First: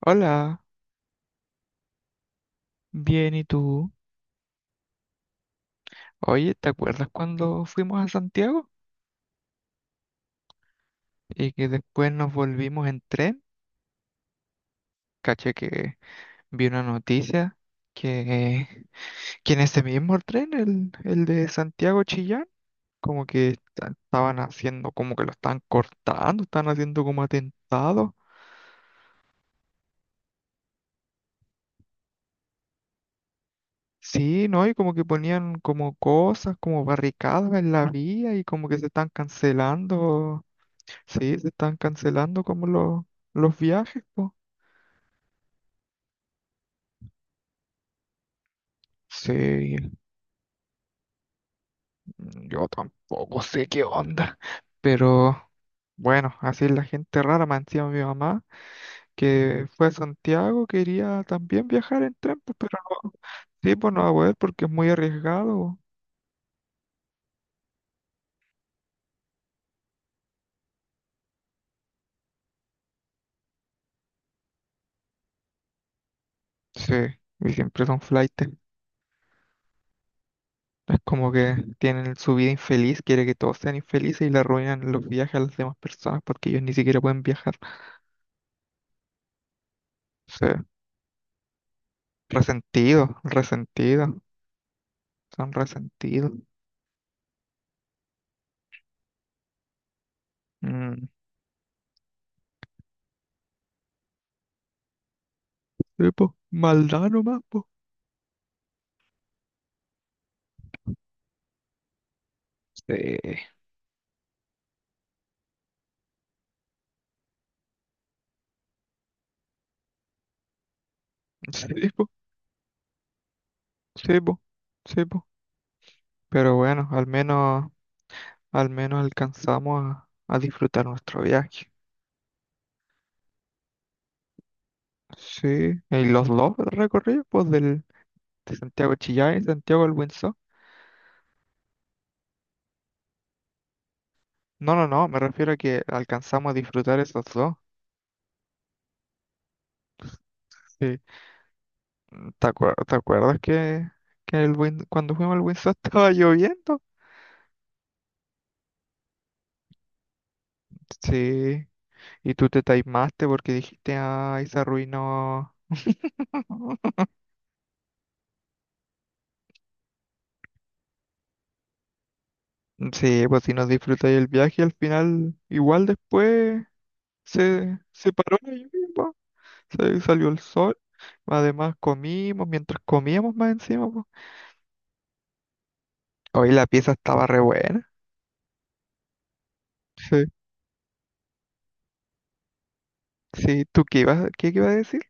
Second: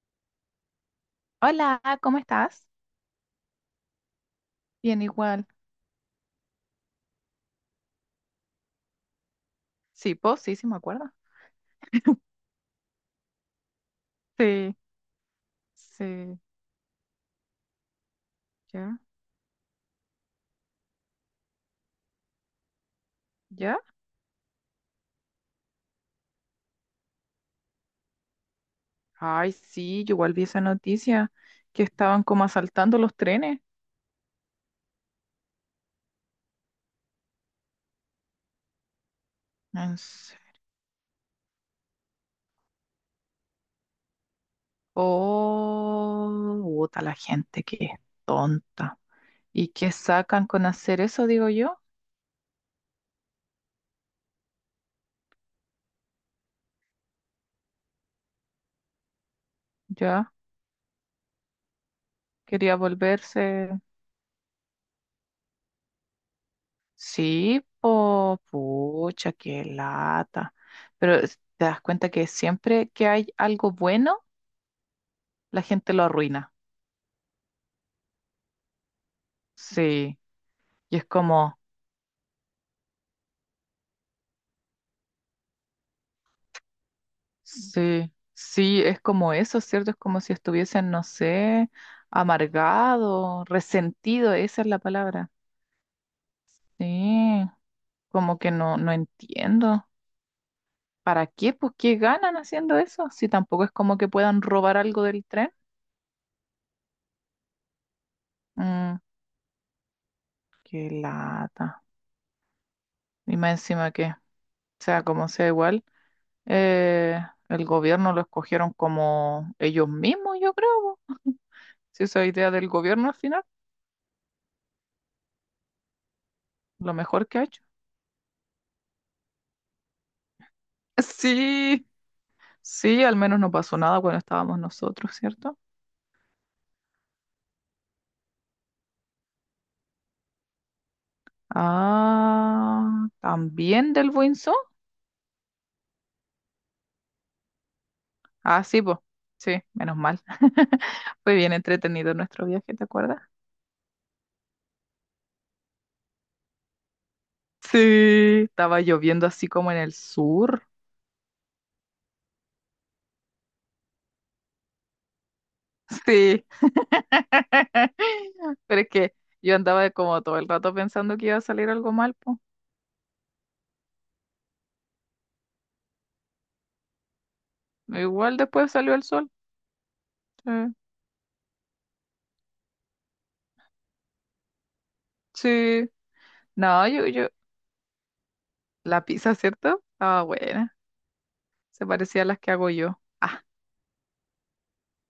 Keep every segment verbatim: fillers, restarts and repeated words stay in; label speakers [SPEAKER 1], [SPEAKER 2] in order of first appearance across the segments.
[SPEAKER 1] Hola,
[SPEAKER 2] Hola, ¿cómo estás?
[SPEAKER 1] bien, ¿y tú?
[SPEAKER 2] Bien, igual.
[SPEAKER 1] Oye, ¿te acuerdas cuando fuimos a Santiago?
[SPEAKER 2] Sí, vos sí, sí me acuerdo.
[SPEAKER 1] Y que después nos volvimos en tren.
[SPEAKER 2] Sí,
[SPEAKER 1] Caché que
[SPEAKER 2] sí,
[SPEAKER 1] vi una noticia que,
[SPEAKER 2] ya,
[SPEAKER 1] que en ese mismo tren, el, el de Santiago Chillán, como que
[SPEAKER 2] ya.
[SPEAKER 1] esta- estaban haciendo, como que lo están cortando, están haciendo como atentados.
[SPEAKER 2] Ay, sí, yo igual vi esa noticia que estaban como asaltando los trenes.
[SPEAKER 1] Sí, ¿no? Y como que ponían como cosas, como barricadas en la vía y como que se están
[SPEAKER 2] En se-
[SPEAKER 1] cancelando, sí, se están cancelando como los, los viajes, po.
[SPEAKER 2] Oh, puta, la gente que es tonta. ¿Y
[SPEAKER 1] Sí,
[SPEAKER 2] qué sacan con hacer eso, digo yo?
[SPEAKER 1] yo tampoco sé qué onda, pero bueno, así es la gente rara, me encima mi mamá, que fue a
[SPEAKER 2] Ya,
[SPEAKER 1] Santiago, quería también viajar en tren, pues,
[SPEAKER 2] quería
[SPEAKER 1] pero no,
[SPEAKER 2] volverse.
[SPEAKER 1] sí, pues no va a poder porque es muy arriesgado.
[SPEAKER 2] Sí, po, pucha, qué lata. Pero es- te das cuenta que siempre que hay algo bueno, la gente lo arruina.
[SPEAKER 1] Sí, y siempre son flaites.
[SPEAKER 2] Sí, y
[SPEAKER 1] Es
[SPEAKER 2] es
[SPEAKER 1] como que
[SPEAKER 2] como,
[SPEAKER 1] tienen su vida infeliz, quiere que todos sean infelices y le arruinan los viajes a las demás personas porque ellos ni siquiera pueden viajar.
[SPEAKER 2] sí, sí, es como eso, ¿cierto? Es como si
[SPEAKER 1] Sí,
[SPEAKER 2] estuviesen, no sé,
[SPEAKER 1] resentido,
[SPEAKER 2] amargado,
[SPEAKER 1] resentido,
[SPEAKER 2] resentido, esa es la palabra.
[SPEAKER 1] son resentidos.
[SPEAKER 2] Sí, como que no, no entiendo.
[SPEAKER 1] Mm.
[SPEAKER 2] ¿Para qué? Pues, ¿qué ganan haciendo eso? Si tampoco es como que puedan robar algo del tren.
[SPEAKER 1] Sí, pues, maldad nomás, po.
[SPEAKER 2] Mm, qué lata.
[SPEAKER 1] Sí,
[SPEAKER 2] Y más encima que, sea como sea igual, eh, el gobierno lo escogieron como ellos mismos, yo creo, po.
[SPEAKER 1] sí,
[SPEAKER 2] Si
[SPEAKER 1] po,
[SPEAKER 2] esa idea del gobierno al final,
[SPEAKER 1] sí, po, sí, po. Pero bueno,
[SPEAKER 2] lo
[SPEAKER 1] al
[SPEAKER 2] mejor que ha hecho.
[SPEAKER 1] menos, al menos alcanzamos a, a disfrutar nuestro viaje.
[SPEAKER 2] Sí, sí, al menos no pasó nada cuando estábamos nosotros, ¿cierto?
[SPEAKER 1] Sí, y los dos recorridos, pues, del, de Santiago de Chillán y Santiago del Windsor.
[SPEAKER 2] Ah, también del Buinzo.
[SPEAKER 1] No, no, no, me refiero a que alcanzamos a disfrutar esos dos.
[SPEAKER 2] Ah, sí, pues. Sí, menos mal.
[SPEAKER 1] Sí.
[SPEAKER 2] Fue bien entretenido nuestro
[SPEAKER 1] ¿Te acuer-
[SPEAKER 2] viaje, ¿te
[SPEAKER 1] te
[SPEAKER 2] acuerdas?
[SPEAKER 1] acuerdas que, que el Win- cuando fuimos al Windsor estaba lloviendo?
[SPEAKER 2] Sí, estaba lloviendo así como en el sur.
[SPEAKER 1] Sí, y tú te taimaste porque dijiste, ay, se arruinó.
[SPEAKER 2] Sí. Pero es que yo andaba como todo el rato pensando que iba a salir algo mal, pues.
[SPEAKER 1] Sí, pues si nos disfrutáis el viaje al final, igual después se, se paró
[SPEAKER 2] Igual
[SPEAKER 1] la
[SPEAKER 2] después
[SPEAKER 1] lluvia,
[SPEAKER 2] salió el
[SPEAKER 1] po.
[SPEAKER 2] sol.
[SPEAKER 1] Se- salió el
[SPEAKER 2] Sí.
[SPEAKER 1] sol, además comimos, mientras comíamos más encima, po.
[SPEAKER 2] Sí.
[SPEAKER 1] Hoy la
[SPEAKER 2] No,
[SPEAKER 1] pieza
[SPEAKER 2] yo, yo,
[SPEAKER 1] estaba re buena.
[SPEAKER 2] la pizza, ¿cierto? Ah,
[SPEAKER 1] Sí,
[SPEAKER 2] buena. Se parecía a las que hago yo. Ah,
[SPEAKER 1] sí, ¿tú qué ibas, qué ibas a decir?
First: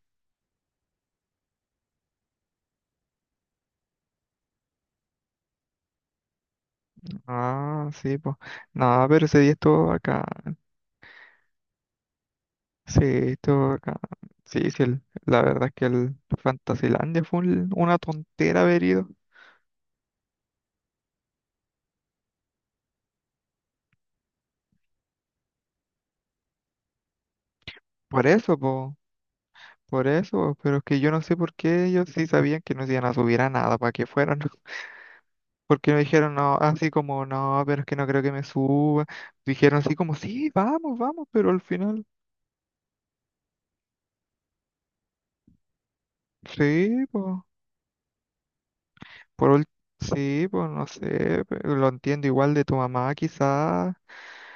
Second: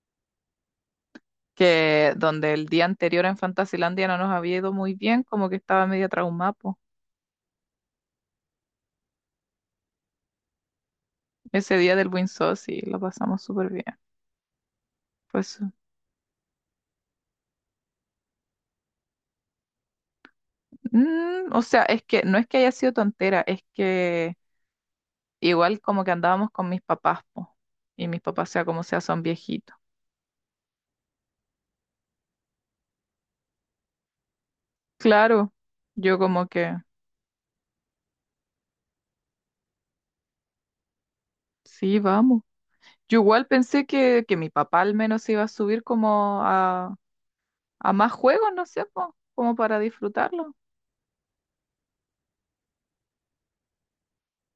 [SPEAKER 2] que donde el día anterior en Fantasilandia no nos había ido muy bien, como que estaba media traumada, po.
[SPEAKER 1] Ah, sí, pues. No, pero ese día estuvo acá.
[SPEAKER 2] Ese día del Win Sauce sí, lo
[SPEAKER 1] Sí,
[SPEAKER 2] pasamos súper
[SPEAKER 1] estuvo
[SPEAKER 2] bien.
[SPEAKER 1] acá. Sí, sí, el- la
[SPEAKER 2] Pues,
[SPEAKER 1] verdad es que el Fantasilandia fue un- una tontera haber ido.
[SPEAKER 2] mm, o sea, es que no es que haya sido tontera, es que igual como que andábamos con mis papás, po, y mis
[SPEAKER 1] Por
[SPEAKER 2] papás,
[SPEAKER 1] eso,
[SPEAKER 2] sea como
[SPEAKER 1] pues.
[SPEAKER 2] sea, son viejitos.
[SPEAKER 1] Por eso, pero es que yo no sé por qué ellos sí sabían que no se iban a subir a nada para que fueran.
[SPEAKER 2] Claro,
[SPEAKER 1] Porque me
[SPEAKER 2] yo
[SPEAKER 1] dijeron,
[SPEAKER 2] como
[SPEAKER 1] no,
[SPEAKER 2] que,
[SPEAKER 1] así como, no, pero es que no creo que me suba. Dijeron así como, sí, vamos, vamos, pero al
[SPEAKER 2] sí,
[SPEAKER 1] final,
[SPEAKER 2] vamos. Yo igual pensé que, que mi papá al menos se iba a subir como a,
[SPEAKER 1] sí, pues,
[SPEAKER 2] a más juegos, no sé, po,
[SPEAKER 1] por
[SPEAKER 2] como
[SPEAKER 1] ul-
[SPEAKER 2] para
[SPEAKER 1] sí,
[SPEAKER 2] disfrutarlo.
[SPEAKER 1] pues, no sé, pe- lo entiendo igual de tu mamá quizás,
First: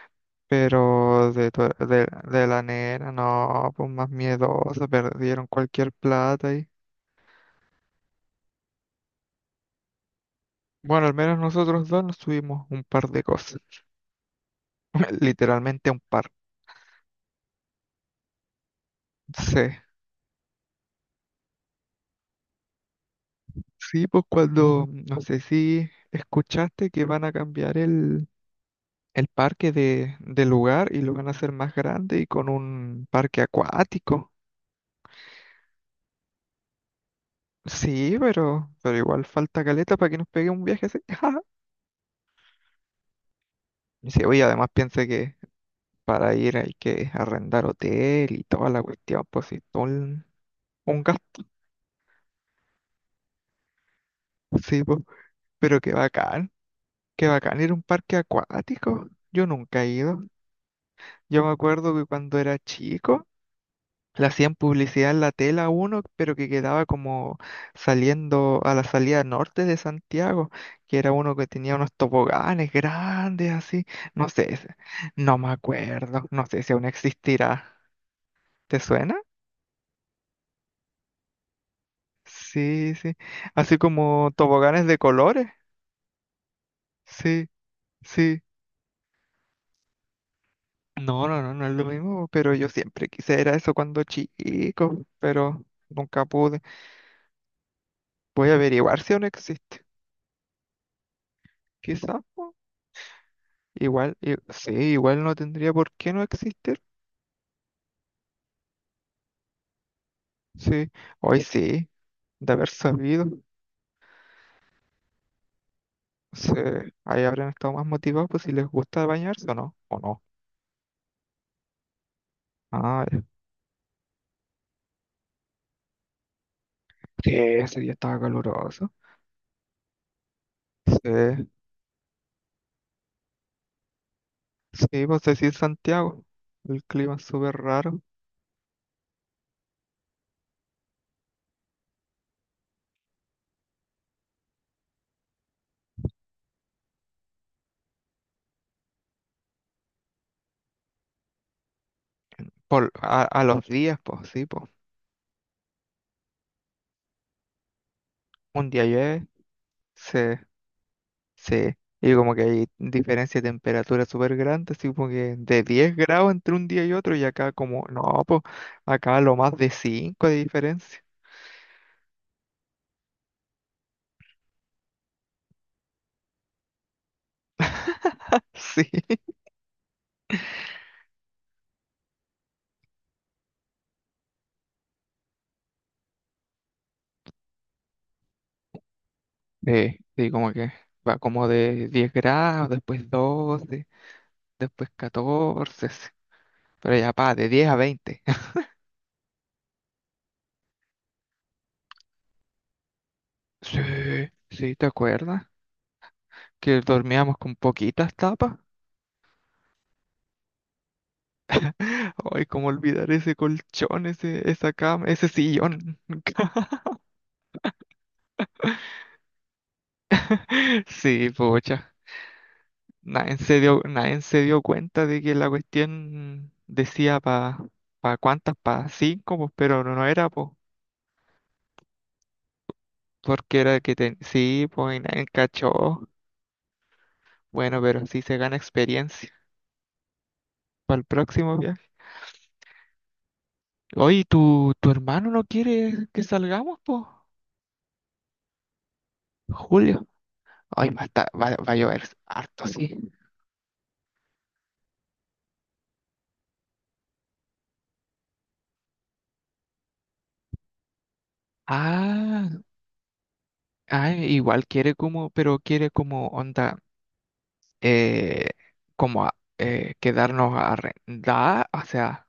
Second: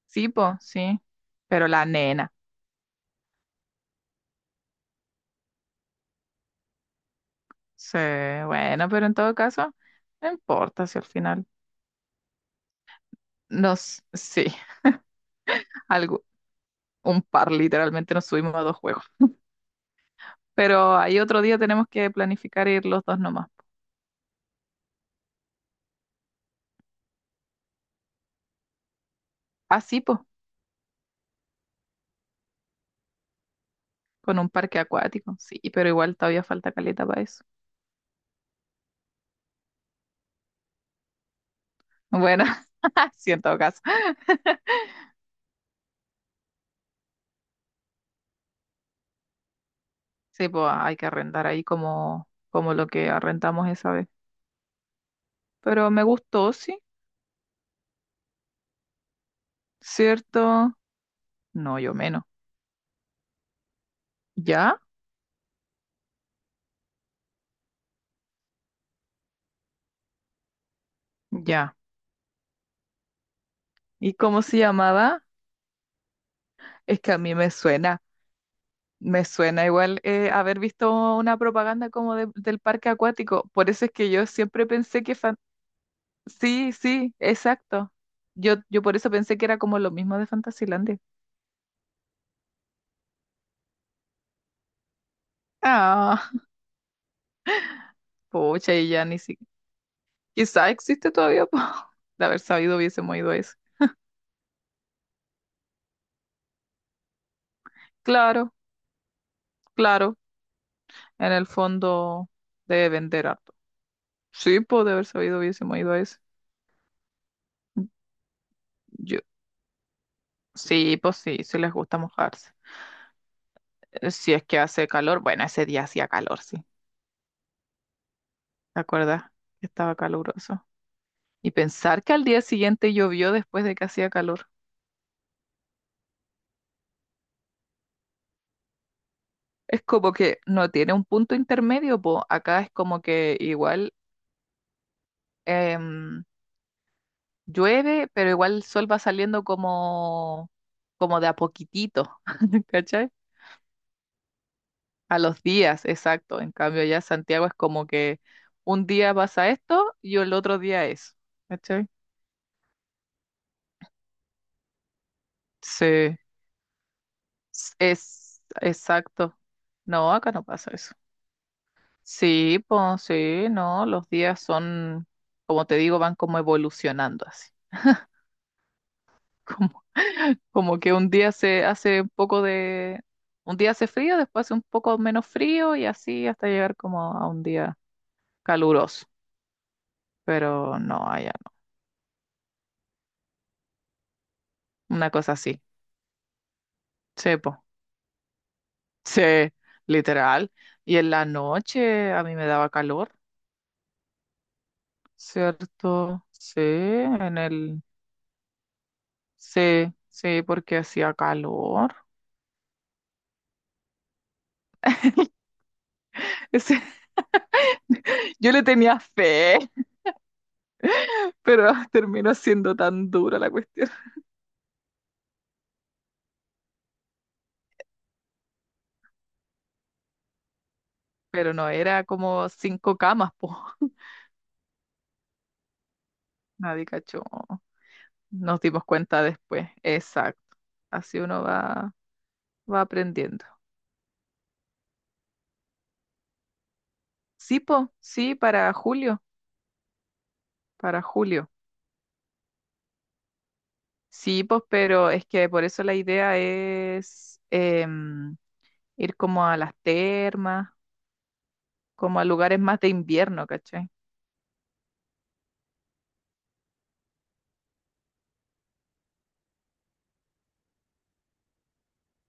[SPEAKER 2] Sí, po, sí.
[SPEAKER 1] pero de, tu-
[SPEAKER 2] Pero la
[SPEAKER 1] de,
[SPEAKER 2] nena,
[SPEAKER 1] de la nena, no, pues más miedosa, perdieron cualquier plata y...
[SPEAKER 2] sí, bueno, pero en todo caso, no importa si al
[SPEAKER 1] Bueno, al menos
[SPEAKER 2] final
[SPEAKER 1] nosotros dos nos subimos un par de cosas,
[SPEAKER 2] nos, sí,
[SPEAKER 1] literalmente un
[SPEAKER 2] algo,
[SPEAKER 1] par,
[SPEAKER 2] un par literalmente nos subimos a dos juegos.
[SPEAKER 1] sí.
[SPEAKER 2] Pero ahí otro día tenemos que planificar ir los dos nomás.
[SPEAKER 1] Sí, pues cuando, no sé si escuchaste que van a cambiar el, el parque
[SPEAKER 2] Ah, sí,
[SPEAKER 1] de,
[SPEAKER 2] po.
[SPEAKER 1] de lugar y lo van a hacer más grande y con un parque acuático.
[SPEAKER 2] Con un parque acuático, sí, pero igual todavía falta caleta para eso.
[SPEAKER 1] Sí, pero, pero igual falta caleta para que nos pegue un viaje así.
[SPEAKER 2] Bueno, sí, en todo caso.
[SPEAKER 1] Y sí, oye, además piensa que para ir hay que arrendar hotel y toda la cuestión, pues sí, todo un,
[SPEAKER 2] Sí, pues hay
[SPEAKER 1] un
[SPEAKER 2] que
[SPEAKER 1] gasto.
[SPEAKER 2] arrendar ahí como, como lo que arrendamos esa vez.
[SPEAKER 1] Sí, pues, pero
[SPEAKER 2] Pero
[SPEAKER 1] qué
[SPEAKER 2] me
[SPEAKER 1] bacán,
[SPEAKER 2] gustó, sí,
[SPEAKER 1] qué bacán ir a un parque acuático. Yo nunca he ido.
[SPEAKER 2] ¿cierto?
[SPEAKER 1] Yo me
[SPEAKER 2] No, yo
[SPEAKER 1] acuerdo que
[SPEAKER 2] menos.
[SPEAKER 1] cuando era chico le hacían
[SPEAKER 2] ¿Ya?
[SPEAKER 1] publicidad en la tela a uno, pero que quedaba como saliendo a la salida norte de Santiago, que era uno que tenía
[SPEAKER 2] Ya.
[SPEAKER 1] unos toboganes grandes así.
[SPEAKER 2] ¿Y
[SPEAKER 1] No
[SPEAKER 2] cómo
[SPEAKER 1] sé,
[SPEAKER 2] se
[SPEAKER 1] ese-
[SPEAKER 2] llamaba?
[SPEAKER 1] no me acuerdo, no sé si aún
[SPEAKER 2] Es que a mí me
[SPEAKER 1] existirá.
[SPEAKER 2] suena,
[SPEAKER 1] ¿Te suena?
[SPEAKER 2] me suena igual, eh, haber visto una propaganda como de- del parque
[SPEAKER 1] Sí, sí.
[SPEAKER 2] acuático. Por
[SPEAKER 1] Así
[SPEAKER 2] eso es que yo
[SPEAKER 1] como
[SPEAKER 2] siempre
[SPEAKER 1] toboganes de
[SPEAKER 2] pensé que... fan-
[SPEAKER 1] colores.
[SPEAKER 2] Sí, sí,
[SPEAKER 1] Sí,
[SPEAKER 2] exacto.
[SPEAKER 1] sí.
[SPEAKER 2] Yo, yo por eso pensé que era como lo mismo de Fantasilandia.
[SPEAKER 1] No, no, no, no es lo mismo, pero yo siempre quise era eso cuando chico, pero nunca
[SPEAKER 2] Ah.
[SPEAKER 1] pude. Voy a
[SPEAKER 2] Pucha, y
[SPEAKER 1] averiguar
[SPEAKER 2] ya
[SPEAKER 1] si
[SPEAKER 2] ni
[SPEAKER 1] aún
[SPEAKER 2] siquiera.
[SPEAKER 1] existe.
[SPEAKER 2] Quizá existe todavía, po.
[SPEAKER 1] Quizás.
[SPEAKER 2] De haber sabido hubiésemos ido a ese.
[SPEAKER 1] Igual, i- sí, igual no tendría por qué no existir.
[SPEAKER 2] Claro, claro.
[SPEAKER 1] Sí,
[SPEAKER 2] En
[SPEAKER 1] hoy
[SPEAKER 2] el
[SPEAKER 1] sí,
[SPEAKER 2] fondo
[SPEAKER 1] de haber
[SPEAKER 2] debe
[SPEAKER 1] sabido,
[SPEAKER 2] vender harto. Sí, pues de haber sabido hubiésemos ido a ese.
[SPEAKER 1] sí, ahí habrían estado más motivados, pues si les gusta
[SPEAKER 2] Yo,
[SPEAKER 1] bañarse o no, o no.
[SPEAKER 2] sí, pues sí, sí les gusta mojarse.
[SPEAKER 1] Ah, ya,
[SPEAKER 2] Eh, Si es que hace calor, bueno, ese día hacía calor, sí.
[SPEAKER 1] sí, ese día estaba
[SPEAKER 2] ¿Te
[SPEAKER 1] caluroso.
[SPEAKER 2] acuerdas? Estaba caluroso.
[SPEAKER 1] Sí,
[SPEAKER 2] Y pensar que al día siguiente llovió después de que hacía calor.
[SPEAKER 1] sí, pues sí, Santiago, el clima es súper raro.
[SPEAKER 2] Es como que no tiene un punto intermedio, pues acá es como que igual. em, Llueve, pero igual el sol va saliendo como, como de a poquitito,
[SPEAKER 1] Por,
[SPEAKER 2] ¿cachai?
[SPEAKER 1] a, a los días, pues sí, pues.
[SPEAKER 2] A los días, exacto. En cambio, ya Santiago es como que
[SPEAKER 1] Un día
[SPEAKER 2] un día
[SPEAKER 1] llueve,
[SPEAKER 2] pasa esto y
[SPEAKER 1] sí.
[SPEAKER 2] el otro día es,
[SPEAKER 1] Sí,
[SPEAKER 2] ¿cachai?
[SPEAKER 1] y como que hay diferencia de temperatura súper grande, así como que de diez
[SPEAKER 2] Sí,
[SPEAKER 1] grados entre un día y otro, y acá
[SPEAKER 2] s-
[SPEAKER 1] como, no, pues
[SPEAKER 2] es
[SPEAKER 1] acá lo
[SPEAKER 2] exacto.
[SPEAKER 1] más de
[SPEAKER 2] No,
[SPEAKER 1] cinco
[SPEAKER 2] acá
[SPEAKER 1] de
[SPEAKER 2] no pasa eso.
[SPEAKER 1] diferencia.
[SPEAKER 2] Sí, pues sí, no, los días son, como te digo, van como evolucionando así.
[SPEAKER 1] Sí,
[SPEAKER 2] Como que un día se hace un poco de, un día hace frío, después hace un poco menos frío y así hasta llegar como a un día caluroso.
[SPEAKER 1] eh, sí, como que
[SPEAKER 2] Pero no,
[SPEAKER 1] va
[SPEAKER 2] allá
[SPEAKER 1] como de diez grados, después doce después
[SPEAKER 2] no. Una cosa así.
[SPEAKER 1] catorce sí. Pero ya pa, de
[SPEAKER 2] Sepo. Sí, po.
[SPEAKER 1] diez a veinte.
[SPEAKER 2] Sí, literal. Y en la noche a mí me daba calor,
[SPEAKER 1] Sí, sí, ¿te acuerdas?
[SPEAKER 2] ¿cierto? Sí,
[SPEAKER 1] Que dormíamos
[SPEAKER 2] en
[SPEAKER 1] con
[SPEAKER 2] el,
[SPEAKER 1] poquitas tapas.
[SPEAKER 2] sí, sí, porque hacía calor.
[SPEAKER 1] Ay, cómo olvidar ese colchón, ese, esa cama, ese sillón.
[SPEAKER 2] Ese- yo le tenía fe,
[SPEAKER 1] Sí,
[SPEAKER 2] pero
[SPEAKER 1] pocha.
[SPEAKER 2] terminó siendo tan
[SPEAKER 1] Nadie
[SPEAKER 2] dura la
[SPEAKER 1] se dio,
[SPEAKER 2] cuestión.
[SPEAKER 1] nadie se dio cuenta de que la cuestión decía para pa pa cuántas, para cinco, pues, pero no, no era, pues,
[SPEAKER 2] Pero no, era como cinco camas, po.
[SPEAKER 1] porque era que ten- sí, pues, y nadie cachó.
[SPEAKER 2] Nadie cachó.
[SPEAKER 1] Bueno, pero sí se gana
[SPEAKER 2] Nos dimos cuenta
[SPEAKER 1] experiencia
[SPEAKER 2] después. Exacto.
[SPEAKER 1] para el
[SPEAKER 2] Así uno
[SPEAKER 1] próximo viaje.
[SPEAKER 2] va, va aprendiendo.
[SPEAKER 1] Oye, ¿tu, tu hermano no quiere que salgamos, pues?
[SPEAKER 2] Sí, po, sí, para julio,
[SPEAKER 1] Julio. Ay, va
[SPEAKER 2] para
[SPEAKER 1] a estar-
[SPEAKER 2] julio.
[SPEAKER 1] va, va a llover harto, sí.
[SPEAKER 2] Sí, pues, pero es que por eso la idea es em, ir como a las termas, como a
[SPEAKER 1] Ah,
[SPEAKER 2] lugares más de invierno, ¿cachai?
[SPEAKER 1] ah, igual quiere como, pero quiere como onda, eh, como a- eh, quedarnos a arrendar, o sea,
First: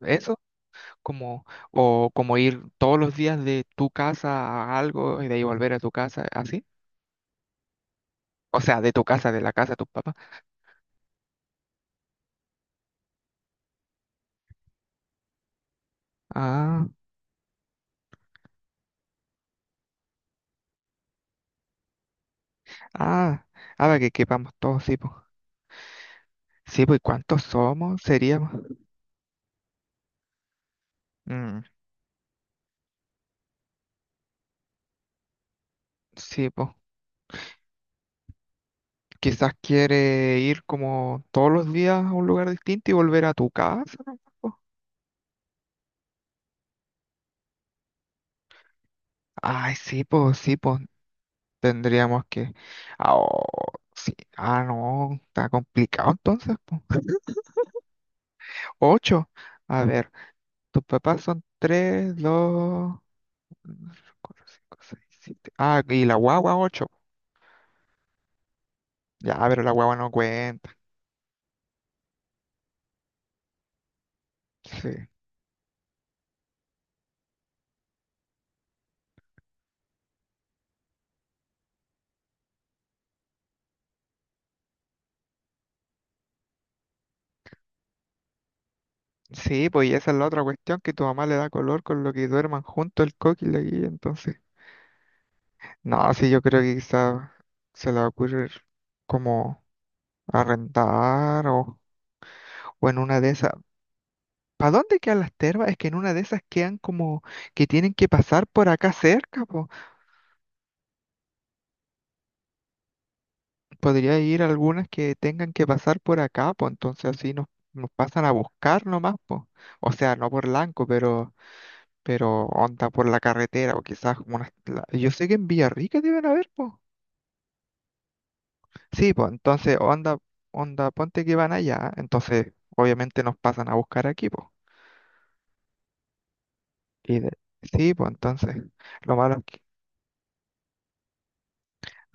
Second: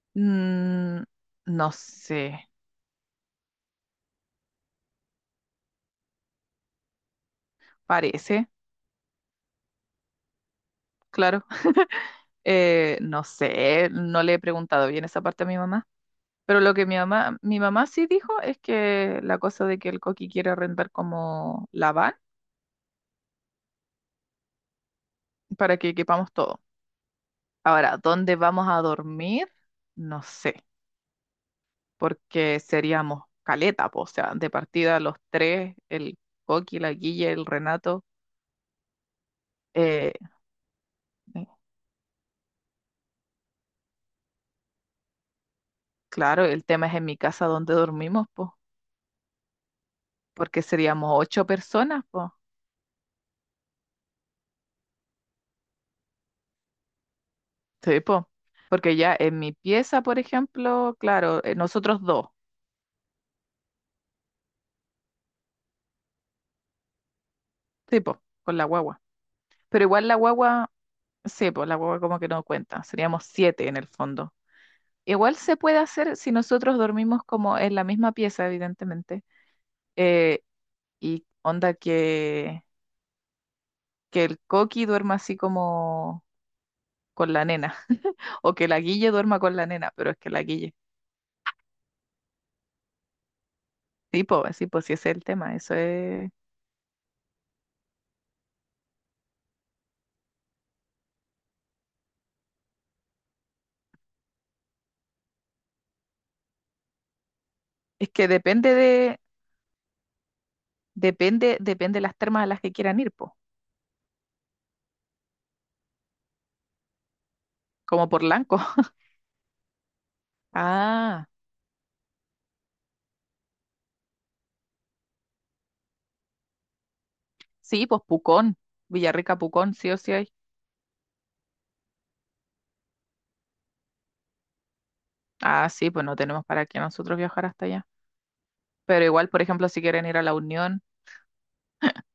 [SPEAKER 1] eso,
[SPEAKER 2] Mm,
[SPEAKER 1] como,
[SPEAKER 2] no
[SPEAKER 1] o como
[SPEAKER 2] sé,
[SPEAKER 1] ir todos los días de tu casa a algo y de ahí volver a tu casa, así.
[SPEAKER 2] parece,
[SPEAKER 1] O sea, de tu casa, de la casa de tus papás.
[SPEAKER 2] claro. Eh, no sé, no le he preguntado bien esa parte a mi mamá. Pero lo que
[SPEAKER 1] Ah,
[SPEAKER 2] mi mamá, mi mamá sí dijo es que la cosa de que el Coqui quiere rentar como la van
[SPEAKER 1] ah, ahora que quepamos todos, sí, pues.
[SPEAKER 2] para que equipamos todo.
[SPEAKER 1] Sí, pues, ¿cuántos
[SPEAKER 2] Ahora,
[SPEAKER 1] somos?
[SPEAKER 2] ¿dónde
[SPEAKER 1] Seríamos.
[SPEAKER 2] vamos a dormir? No sé,
[SPEAKER 1] Mm,
[SPEAKER 2] porque seríamos caleta, po, o sea, de partida los tres, el
[SPEAKER 1] sí, pues.
[SPEAKER 2] Coqui, la Guille, el Renato.
[SPEAKER 1] Quizás
[SPEAKER 2] eh,
[SPEAKER 1] quiere ir como
[SPEAKER 2] eh,
[SPEAKER 1] todos los días a un lugar distinto y volver a tu casa, ¿no? po.
[SPEAKER 2] claro, el tema es en mi casa donde dormimos, po,
[SPEAKER 1] Ay, sí, pues, sí,
[SPEAKER 2] porque
[SPEAKER 1] pues.
[SPEAKER 2] seríamos ocho personas,
[SPEAKER 1] Tendríamos
[SPEAKER 2] po.
[SPEAKER 1] que... Ah, oh, sí. Ah, no, está complicado entonces. Po.
[SPEAKER 2] Sí, po. Porque ya
[SPEAKER 1] Ocho.
[SPEAKER 2] en mi
[SPEAKER 1] A
[SPEAKER 2] pieza,
[SPEAKER 1] ver,
[SPEAKER 2] por
[SPEAKER 1] tus
[SPEAKER 2] ejemplo,
[SPEAKER 1] papás
[SPEAKER 2] claro,
[SPEAKER 1] son
[SPEAKER 2] eh, nosotros
[SPEAKER 1] tres,
[SPEAKER 2] dos,
[SPEAKER 1] dos, cuatro, cinco, seis, siete. Ah, y la guagua ocho.
[SPEAKER 2] tipo, con la guagua.
[SPEAKER 1] Ya, pero la
[SPEAKER 2] Pero
[SPEAKER 1] guagua
[SPEAKER 2] igual
[SPEAKER 1] no
[SPEAKER 2] la
[SPEAKER 1] cuenta.
[SPEAKER 2] guagua, sí, pues la guagua como que no cuenta, seríamos siete en el fondo.
[SPEAKER 1] Sí.
[SPEAKER 2] Igual se puede hacer si nosotros dormimos como en la misma pieza, evidentemente. eh, y onda que, que el coqui duerma así como con la nena, o que la guille duerma con la
[SPEAKER 1] Sí, pues
[SPEAKER 2] nena,
[SPEAKER 1] y esa
[SPEAKER 2] pero
[SPEAKER 1] es
[SPEAKER 2] es
[SPEAKER 1] la
[SPEAKER 2] que
[SPEAKER 1] otra
[SPEAKER 2] la guille.
[SPEAKER 1] cuestión, que tu mamá le da color con lo que duerman junto el coqui y la guilla,
[SPEAKER 2] Sí,
[SPEAKER 1] entonces.
[SPEAKER 2] pues, sí, pues sí, ese es el tema. Eso
[SPEAKER 1] No, sí,
[SPEAKER 2] es.
[SPEAKER 1] yo creo que quizás se le va a ocurrir como arrendar o, o en una de esas ¿para dónde quedan las termas? Es que en una de esas quedan como que tienen que
[SPEAKER 2] Es que
[SPEAKER 1] pasar por
[SPEAKER 2] depende
[SPEAKER 1] acá
[SPEAKER 2] de,
[SPEAKER 1] cerca, po.
[SPEAKER 2] depende, depende de las termas a las que quieran ir, pues.
[SPEAKER 1] Podría ir algunas que tengan que pasar por acá, pues entonces así nos, nos,
[SPEAKER 2] Como por
[SPEAKER 1] pasan a
[SPEAKER 2] Lanco.
[SPEAKER 1] buscar nomás, pues. O sea, no por Lanco,
[SPEAKER 2] Ah,
[SPEAKER 1] pero, pero onda por la carretera, o quizás como unas... la- yo sé que en Villarrica deben haber, pues.
[SPEAKER 2] sí, pues Pucón,
[SPEAKER 1] Sí, pues
[SPEAKER 2] Villarrica Pucón,
[SPEAKER 1] entonces
[SPEAKER 2] sí o sí
[SPEAKER 1] onda,
[SPEAKER 2] hay.
[SPEAKER 1] onda, ponte que van allá, entonces obviamente nos pasan a buscar aquí, pues.
[SPEAKER 2] Ah, sí, pues no tenemos para qué nosotros
[SPEAKER 1] Y de-
[SPEAKER 2] viajar hasta allá.
[SPEAKER 1] sí, pues entonces,
[SPEAKER 2] Pero
[SPEAKER 1] lo
[SPEAKER 2] igual,
[SPEAKER 1] malo
[SPEAKER 2] por
[SPEAKER 1] es que...
[SPEAKER 2] ejemplo, si quieren ir a la Unión,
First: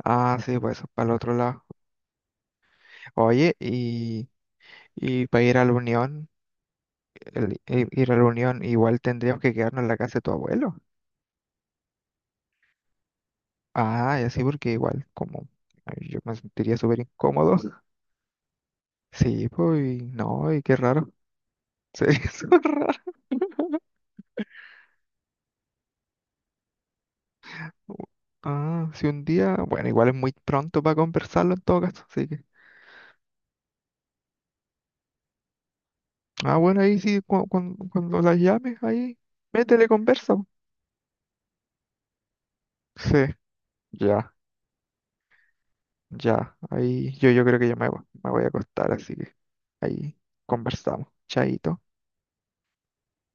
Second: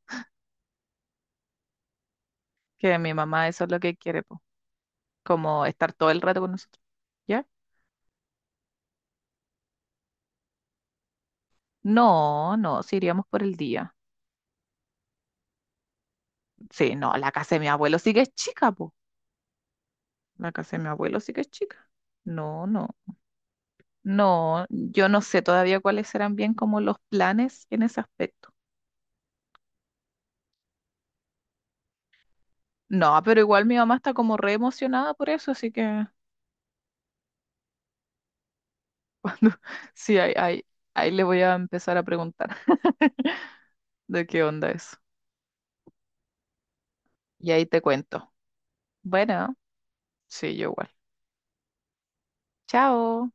[SPEAKER 1] Ah, sí, pues eso es para el otro lado.
[SPEAKER 2] que mi mamá
[SPEAKER 1] Oye,
[SPEAKER 2] eso es lo que quiere,
[SPEAKER 1] y...
[SPEAKER 2] pues,
[SPEAKER 1] Y para ir a
[SPEAKER 2] como
[SPEAKER 1] la
[SPEAKER 2] estar todo el
[SPEAKER 1] unión,
[SPEAKER 2] rato con nosotros. ¿Ya?
[SPEAKER 1] el- i- ir a la unión, igual tendríamos que quedarnos en la casa de tu abuelo.
[SPEAKER 2] No, no, si iríamos por el día.
[SPEAKER 1] Ah, y así porque igual, como ay, yo me sentiría
[SPEAKER 2] Sí,
[SPEAKER 1] súper
[SPEAKER 2] no, la casa
[SPEAKER 1] incómodo.
[SPEAKER 2] de mi abuelo sí que es chica, pues.
[SPEAKER 1] Sí, pues, y no,
[SPEAKER 2] La
[SPEAKER 1] y qué
[SPEAKER 2] casa de mi
[SPEAKER 1] raro.
[SPEAKER 2] abuelo sí que es chica.
[SPEAKER 1] Sería súper
[SPEAKER 2] No, no,
[SPEAKER 1] raro.
[SPEAKER 2] no, yo no sé todavía cuáles serán bien como los planes en ese aspecto.
[SPEAKER 1] Ah, si un día, bueno, igual es muy pronto para conversarlo en todo caso, así que.
[SPEAKER 2] No, pero igual mi mamá está como re emocionada por eso, así que
[SPEAKER 1] Ah, bueno, ahí sí, cu- cuan- cuando, las llames, ahí,
[SPEAKER 2] cuando
[SPEAKER 1] métele
[SPEAKER 2] sí, ahí,
[SPEAKER 1] conversa. Po.
[SPEAKER 2] ahí, ahí le voy a empezar a preguntar.
[SPEAKER 1] Sí,
[SPEAKER 2] De
[SPEAKER 1] ya,
[SPEAKER 2] qué onda eso.
[SPEAKER 1] ya, ahí yo, yo
[SPEAKER 2] Y
[SPEAKER 1] creo
[SPEAKER 2] ahí
[SPEAKER 1] que ya
[SPEAKER 2] te
[SPEAKER 1] me, voy- me
[SPEAKER 2] cuento.
[SPEAKER 1] voy a acostar, así que
[SPEAKER 2] Bueno,
[SPEAKER 1] ahí
[SPEAKER 2] sí, yo igual.
[SPEAKER 1] conversamos. Chaito.
[SPEAKER 2] Chao.